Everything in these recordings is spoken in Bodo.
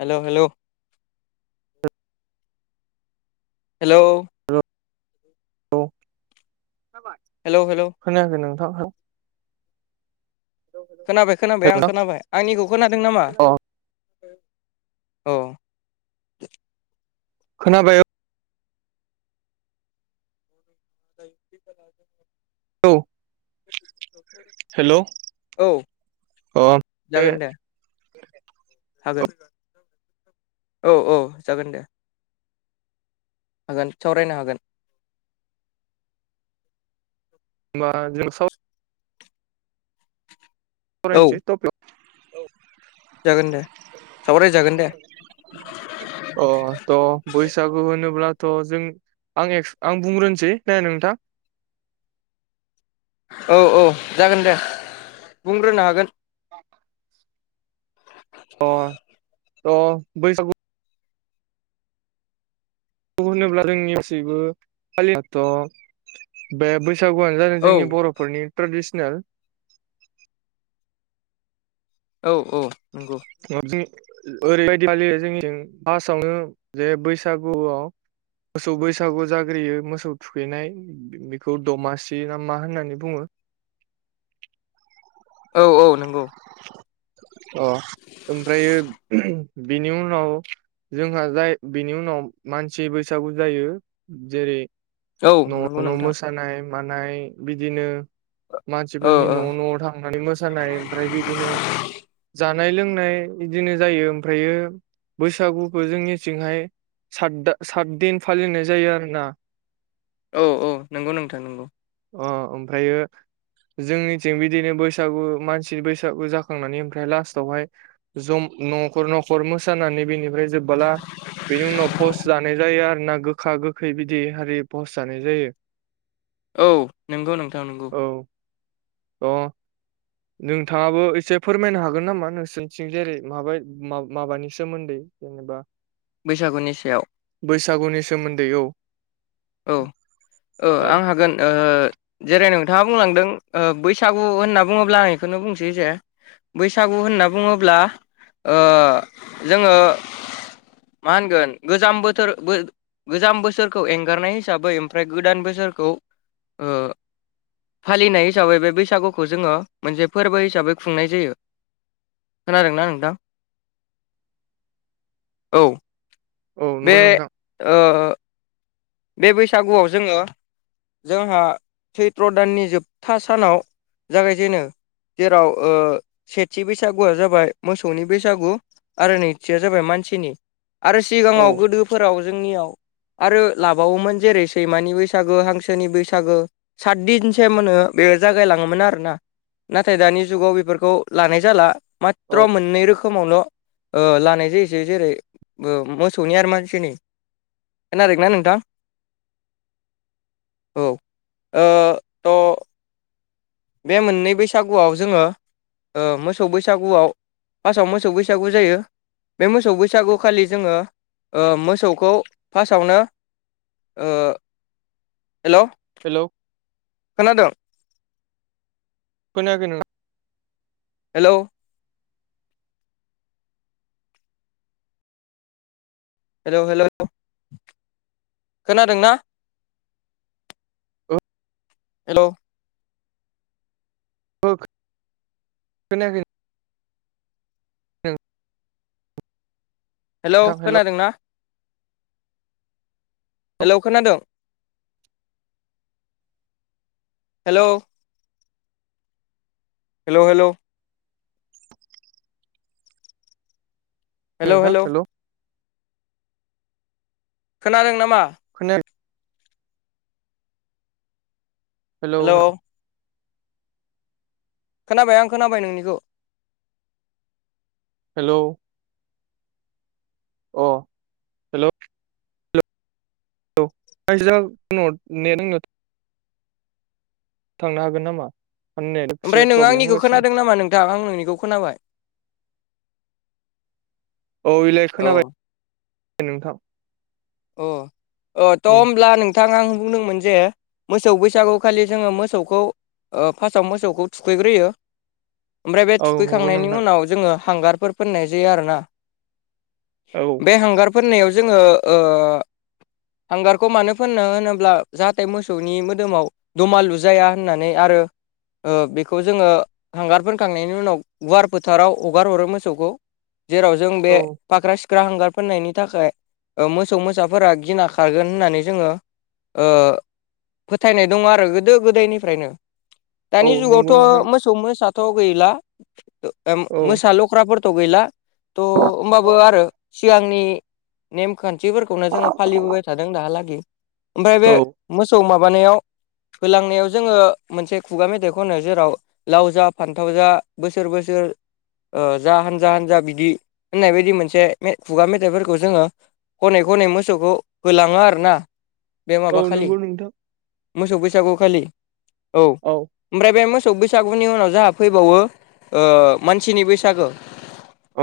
Hello hello. हेलौ। औ खोनाबाय? हेलौ हेलौ खोनायाखै नोंथां हो? खोनाबाय खोनाबाय आं खोनाबाय, आंनिखौ खोनादों नामा? अ [unintelligible] औ। खोनाबाय [unintelligible] औ। हेलौ औ अ जागोन दे [unintelligible] हागोन औ औ जागोन दे। हागोन सावरायनो हागोन। होनबा जों साव औ सावरायनोसै टपिगाव जागोन दे सावराय जागोन दे। अ त' बैसागु होनोब्ला थ' जों आं एक्स आं बुंग्रोनोसै ने नोंथां? औ औ जागोन दे बुंग्रोनो हागोन। [unintelligible] त' बैसागु गु होनोब्ला जोंनि गाखैबो [unintelligible] बे बै सागुआनो जादों औ जोंनि बर'फोरनि ट्रेडिसनेल औ औ। नंगौ [unintelligible] ओरैबायदि फालियो जोंनिथिं फार्सआवनो जे बैसागुआव मोसौ बैसागु जाग्रोयो मोसौ थुखैनाय बेखौ दमासि ना मा होननानै बुङो। औ औ नंगौ। अ ओमफ्रायो बेनि उनाव जोंहा जाय बिनि उनाव मानसि बैसागु जायो जेरै औ न' नंगौ न' नोंथां मोसानाय मानाय बिदिनो औ मानसिफोरनि औ न' न'आव थांनानै मोसानाय ओमफ्राय बिदिनो जान‌ नाय लोंनाय इदिनो जायो ओमफ्रायो बैसागुखो जोंनिथिंहाय साद दा सात दिन फालिनाय जायो आरोना। औ औ नंगौ नोंथां नंगौ। अ ओमफ्रायो जोंनिथिं बिदिनो बैसागु मानसि बैसागु जाखांनानै ओमफ्राय लास्टावहाय जमा न'खर न'खर मोसानानै बेनिफ्राइ बे जोबबोला बेनि उनाव पस्ट जानाय जायो आर ना गोखा गोखै बिदि हारि पस जानाय जायो औ नंगौ नोंथां नंगौ औ अ नोंथाङाबो एसे फोरमायनो हागोन नामा नोंसोरनिथिं जेरै माबा माबानि सोमोन्दै जेनेबा बैसागुनि सायाव बैसागुनि सोमोन्दै औ औ औ आं हागोन ओ जेरै नोंथाङा बुंलांदों ओ बैसागु होनना बुङोब्ला आं इखोनो बुंसै जे बैसागु होनना बुङोब्ला ओ जोङो मा होनगोन गोजाम बोथोर गोजाम बोसोरखौ एं गारनाय हिसाबै ओमफ्राय गोदान बोसोरखौ ओ फालिनाय हिसाबै बे बैसागुखौ जोङो मोनसे फोरबो हिसाबै खुंनाय जायो खोनादोंना नोंथां औ औ बे नंगौ नोंथां ओ बे बैसागुआव जोङो जोंहा सैत्र' दाननि जोबथा सानाव जागायजेनो जेराव ओ सेथि बैसागुआ जाबाय मोसौनि बैसागु आरो नैथिया जाबाय मानसिनि आरो औ सिगाङाव गोदोफोराव जोंनियाव आरो लाबावोमोन जेरै सैमानि बैसागो हांसोनि बैसागो सात दिनसेमनो बेयो जागायला मोन आरोना नाथाय दानि जुगाल बेफोरखौ लानाय जाला औ माथ्र मोननै रोखोम समालल' ओ लानाय जायोसै जेरै मोसौनि आरो मानसिनि खोनादोंना नों था औ ओ थ' बे मोननै बैसागुआव जोङो ओ मोसौ बैसागुआव फासआव मोसौ बैसागु जायो बे मोसौ बैसागुखालि जोङो मोसौखौ फासआवनो ओ हेलौ हेलौ खोनादों खोनायाखैनो हेलौ हेलौ हेलौ खोनादोंना हेलौ ओ खोनायाखै ओं हेलौ खोनादोंना हेलौ खोनादोंं हेलौ हेलौ हेलौ नोंथां हेलौ खोनादों नामा खोनायाख हेलौ खोनाबाय आं खोनाबाय नोंनिखौ हेलौ औ हेलौ [unintelligible] थांनो हागोन नामा नेट एसे ओमफ्राय नोंङो प्रब्लेम आंनिखौ होगासिनो खोनादों नामा नोंथां आं नोंनिखौ खोनाबाय औ इलाय औ खोनाबाय नोंथां अ थ' उम होमब्ला नोंथां आं बुंदोंमोन जे मोसौ बैसागु खालि जोङो मोसौखौ ओ फारआव मोसौखौ थुखैग्रोयो ओमफ्राय बे औ नंगौ थुखैखांनायनि नोंथां उनाव जोङो हांगारफोर फोननाय जायो आरोना औ बे हांगार फोननायाव जोङो ओ हांगारखौ मानो फोननो होनोब्ला जाहाथे मोसौनि मोदोमाव दुमालु जाया होननानै आं आरो ओ बेखौ जोङो हांगार फोनखांनायनि उनाव गुवार फोथाराव हगारहरो मोसौखौ जेराव जों बे औ फाख्रा सिख्रा हांगार फोननायनि थाखाय मोसौ मोसाफोरा गिना खारगोन होननानै जोङो फोथायनाय दङ आरो गोदो गोदायनिफ्रायनो औ दानि जुगावथ' नंगौ नोंथां मोसौ मोसाथ' गैला औ मोसा लख्राफोर गैला होमबाबो आरो सिगांनि नेम खान्थिफोरखौनो जोङो फालिबोबाय थादों दाहालागै ओमफ्राय बे औ मोसौ माबानायाव होलांनायाव जोङो मोनसे खुगा मेथाइ खनो जेराव लाव जा फान्थाव जा बोसोर बोसोर जा हानजा हानजा बिदि होननाय बायदि मोनसे खुगा मेथाइफोरखौ जोङो खनै खनै मोसौखौ होलाङो आरो ना बे औ माबा खालि नंगौ नोंथां मोसौ बैसागु खालि औ ओमफ्राय बे मोसौ मोसौ बैसागुनि उनाव जोंहा फैबावो मानसिनि बैसागो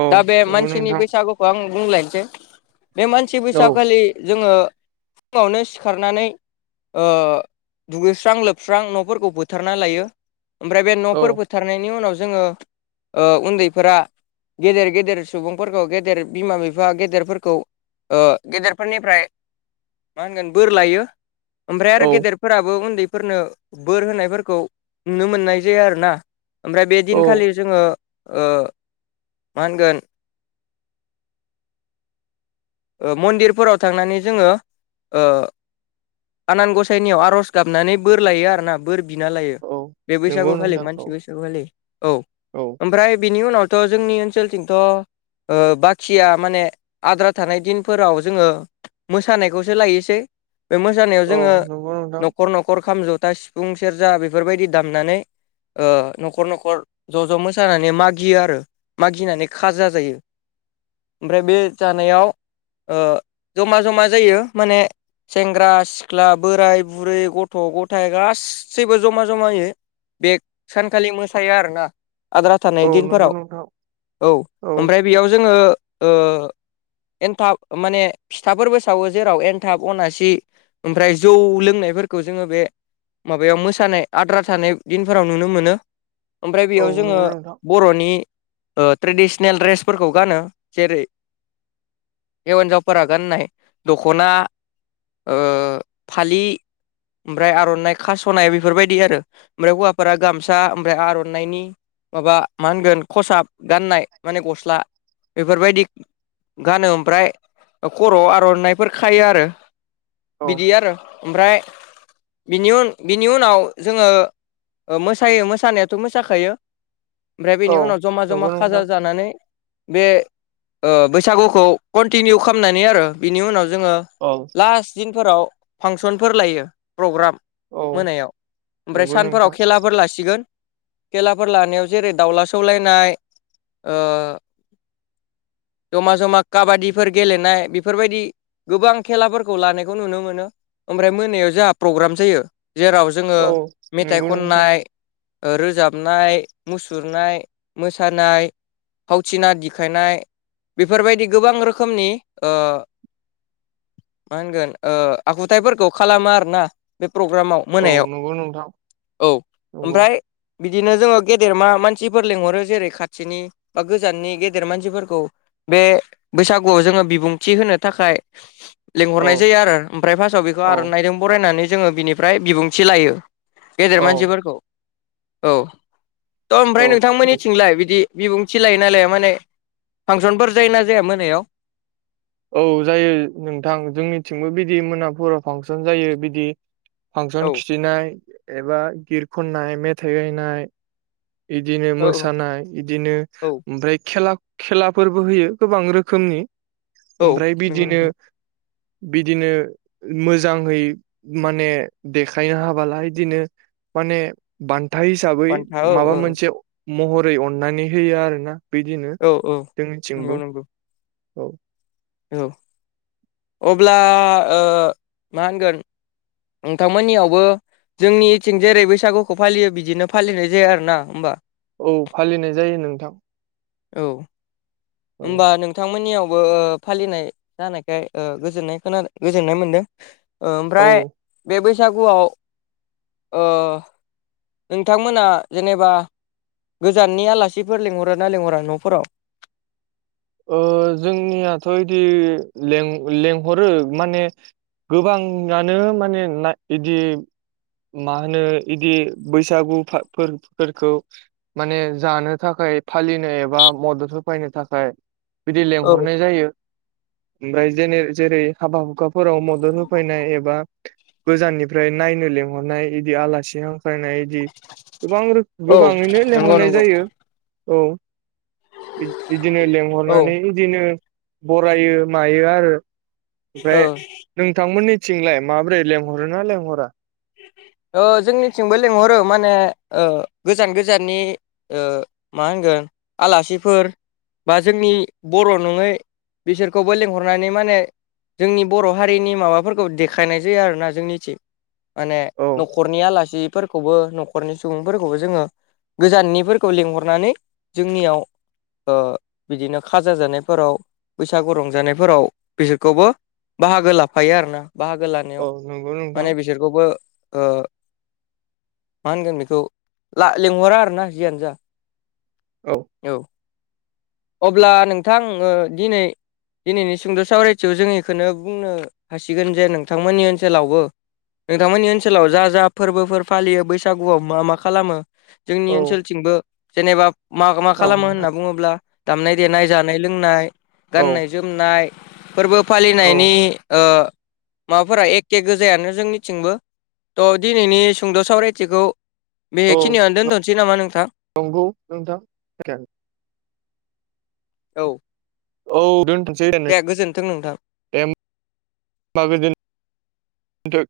औ दा बे नंगौ मानसिनि नोंथां बैसागुखौ आं बुंलायनोसै बे मानसि औ बैसागखालि जोङो फुङावनो सिखारनानै दुगैस्रां लोबस्रां न'फोरखौ फोथारना लायो ओमफ्राय बे औ न'फोर फोथारनायनि उनाव जोङो उन्दैफोरा गेदेर गेदेर सुबुंफोरखौ गेदेर बिमा बिफा गेदेरफोरखौ गेदेरफोरनिफ्राय मा होनगोन बोर लायो ओमफ्राय औ आरो गेदेरफोराबो उन्दै फोरनो बोर होनायफोरखौ नुनो मोननाय जायो आरोना ओमफ्राय बे दिनखालि जोङो मा होनगोन मन्दिरफोराव थांनानै जोङो आनान गसाइनियाव आर'ज गाबनानै बोर लायो आरोना बोर बिना लायो औ बे बैसागु नंगौ खालि नोंथां मानसि औ बैसागु खालि औ ओमफ्राय बिनि उनाव जोंनि ओनसोलथिंथ' बाखिया माने आद्रा थानाय दिनफोराव जोङो मोसानायखौसो लायोसै बे मोसानायाव औ जोङो नंगौ नोंथां न'खर न'खर खाम जथा सिफुं सेरजा बेफोरबायदि दामनानै न'खर न'खर ज' ज' मोसानानै मागियो आरो मागिनानै खाजा जायो ओमफ्राय बे जानायाव जमा जमा जायो माने सेंग्रा सिख्ला बोराय बुरै गथ' गथाय गासैबो जमा जमा होयो बे सानखालि मोसायो आरोना आद्रा थानाय औ नंगौ दिनफोराव नोंथां औ ओमफ्राय बेयाव जोङो एन्थाब माने फिथाफोरबो सावो जेराव एनथाब अनासि ओमफ्राय जौ लोंनायफोरखौ खौ जोङो बे माबायाव मोसानाय आद्रा थानाय दिनफोराव नुनो मोनो ओमफ्राय औ बेयाव जोङो नंगौ नोंथां बर'नि ट्रेडिसनेल ड्रेसफोरखौ गानो जेरै हिन्जावफोरा गाननाय दख'ना फालि ओमफ्राय आर'नाइ खास'नाय बेफोरबायदि आरो ओमफ्राय हौवाफोरा गामसा ओमफ्राय आर'नाइनि माबा मा होनगोन खसाब गाननाय माने गस्ला बेफोरबायदि गानो ओमफ्राय खर' आव आर'नाइफोर खायो आरो औ बिदि आरो ओमफ्रायनि उन बिनि उनाव जोङो मोसायो मोसानायाथ' मोसाखायो ओमफ्राय बेनि औ उनाव जमा जमा नंगौ खाजा नोंथां जानानै बे बै बैसागुखौ कन्टिनिउ खालामनानै आरो बिनि उनाव जोङो औ लास्ट दिनफोराव फांसनफोर लायो प्रग्राम औ मोनायाव ओमफ्राय नंगौ सानफोराव नोंथां खेलाफोर लासिगोन खेलाफोर लानायाव जेरै दाउला सौलायनाय जमा जमा काबादिफोर गेलेनाय बेफोरबायदि गोबां खेलाफोरखौ लानायखौ नुनो मोनो ओमफ्राय मोनायाव जोंहा प्रग्राम जायो। जेराव जोङो औ मेथाइ नंगौ नोंथां खननाय ओ रोजाबनाय मुसुरनाय मोसानाय फावथिना दखायनाय बेफोरबायदि गोबां रोखोमनि ओ मा होनगोन आखुथायाइफोरखौ खालामा आरो ना बे प्रग्रामाव औ मोनायाव नंगौ नोंथां औव नंगौ ओमफ्राय बिदिनो जोङो गेदेर मा मानसिफोर लेंंहरो जेरै खाथिनि बा गोजाननि गेदेर मानसिफोरखौ। बे बैसागुआव जोङो बिबुंथि होनो थाखाय औ लिंहरनाय जायो आरो ओमफ्राय फार्स्टआव बेखौ औ आर'नाइजों बरायनानै जोङो बिनिफ्राय बिबुंथि लायो। गेदेर औ मानसिफोरखौ औव थ' ओमफ्राय औ नोंथांमोननिथिंलाय बिदि बिबुंथि लायो नालाया माने फांसनफोर जायो ना जाया मोनायाव। औव जायो नोंथां जोंनिथिंबो बिदि मोनाफुराव फांसन जायो बिदि फांसन औ खिथिनाय एबा गित खननाय मेथाइ गायनाय इदिनो औ मोसानाय इदिनो औ ओमफ्राय खेला खेलाफोरबो होयो गोबां रोखोमनि औ ओमफ्राय नंगौ बिदिनो नोंथां बिदिनो मोजाङै माने देखाय हाबालाहोयो बिदिनो माने बान्था हिसाबै बान्था औ माबा औ मोनसे महरै अननानै होयो आरो ना। बिदिनो औ औ जोंनिथिंबो औव। औव अब्ला ओ मा होनगोन नोंथांमोननियावबो जोंनि इथिं जेरै बैसागुखौ फालियो बिदिनो फालिनाय जाया आरो ना होमबा। औव फालिनाय जायो नोंथां। औव औ होनबा नोंथांमोननियाव बो फालिनाय जानायखाय ओ गोजोननाय खोनादों गोजोननाय मोनदों। ओ औ ओमफ्राय बे बैसागुआव ओ नोंथांमोना जेनेबा- गोजाननि आलासिफोर लेंहर ना लेंहरा न'फोराव। ओ जोंनियाथ' इदि लें लेंहरो माने गोबाङानो माने ना बिदि मा होनो इदि बैसागु फोरफोरखौ माने जानो थाखाय थाखाय फालिनो एबा मदद होफैनो थाखाय बिदि औ लेंंहरनाय जायो ओमफ्राय ज जेरै हाबा हुखा फोराव मदद होफैनाय एबा गोजाननिफ्राय नायनो लिंहरनाय इदि आलासि हां फायनाय इदि गोबां‌ रो औ गोबाङैनो नंगौ लेंंहरनाय नंगौ जायो। औव इदिनो औ लेंहरनानै इदिनो बरायो मायो आरो ओ ओमफ्राय नोंथांमोननि थिंलाय माबोरै लेंहर ना लेंहरा। उ [unintelligible] ओ जोंनिथिंबो लेंंहरो माने ओ गोजान गोजाननि ओ मा होनगोन आलासिफोर बा जोंनि बर' नङै बिसोरखौबो लेंंहरनानै माने जोंनि बर' हारिनि माबाफोरखौ देखायनाय जायो आरोना जोंनिथिं। माने औ न'खरनि आलासिफोरखौबो न'खरनि सुबुंफोरखौबो जोङो गोजाननिफोरखौ लिंहरनानै जोंनियाव ओ बिदिनो खाजा जानायफोराव बैसागु रंजानायफोराव बिसोरखौबो बाहागो लाफायो आरोना बाहागो लानायाव औ नंगौ नोंथां माने बिसोरखौबो ओ मा होनगोन बेखौ ला लेंंहरा आरोना जियानो जा। औ औव अब्ला नोंथां ओ दिनै दिनैनि सुंद' सावरायथियाव जों बेखौनो बुंनो हासिगोन जे नोंथांमोननि ओनसोलावबो। नोंथांमोननि ओनसोलाव जा जा फोरबोफोर फालियो बैसागुआव मा मा खालामो जोंनि औ ओनसोलथिंबो जेनेबा मा मा औ खालामो होनना नोंथां बुङोब्ला दामनाय देनाय जानाय लोंनाय औ गाननाय जोमनाय फोरबो औ फालिनायनि माबाफोरा एखे गोजायानो जोंनिथिंबो त' दिनैनि सुंद' सावरायथिखौ औ बेहखिनियावनो दोनथ'नोसै नामा नोंथां स औ औ दन्थसै दे गोजोन्थों नोंथां ए होनबाब बेथ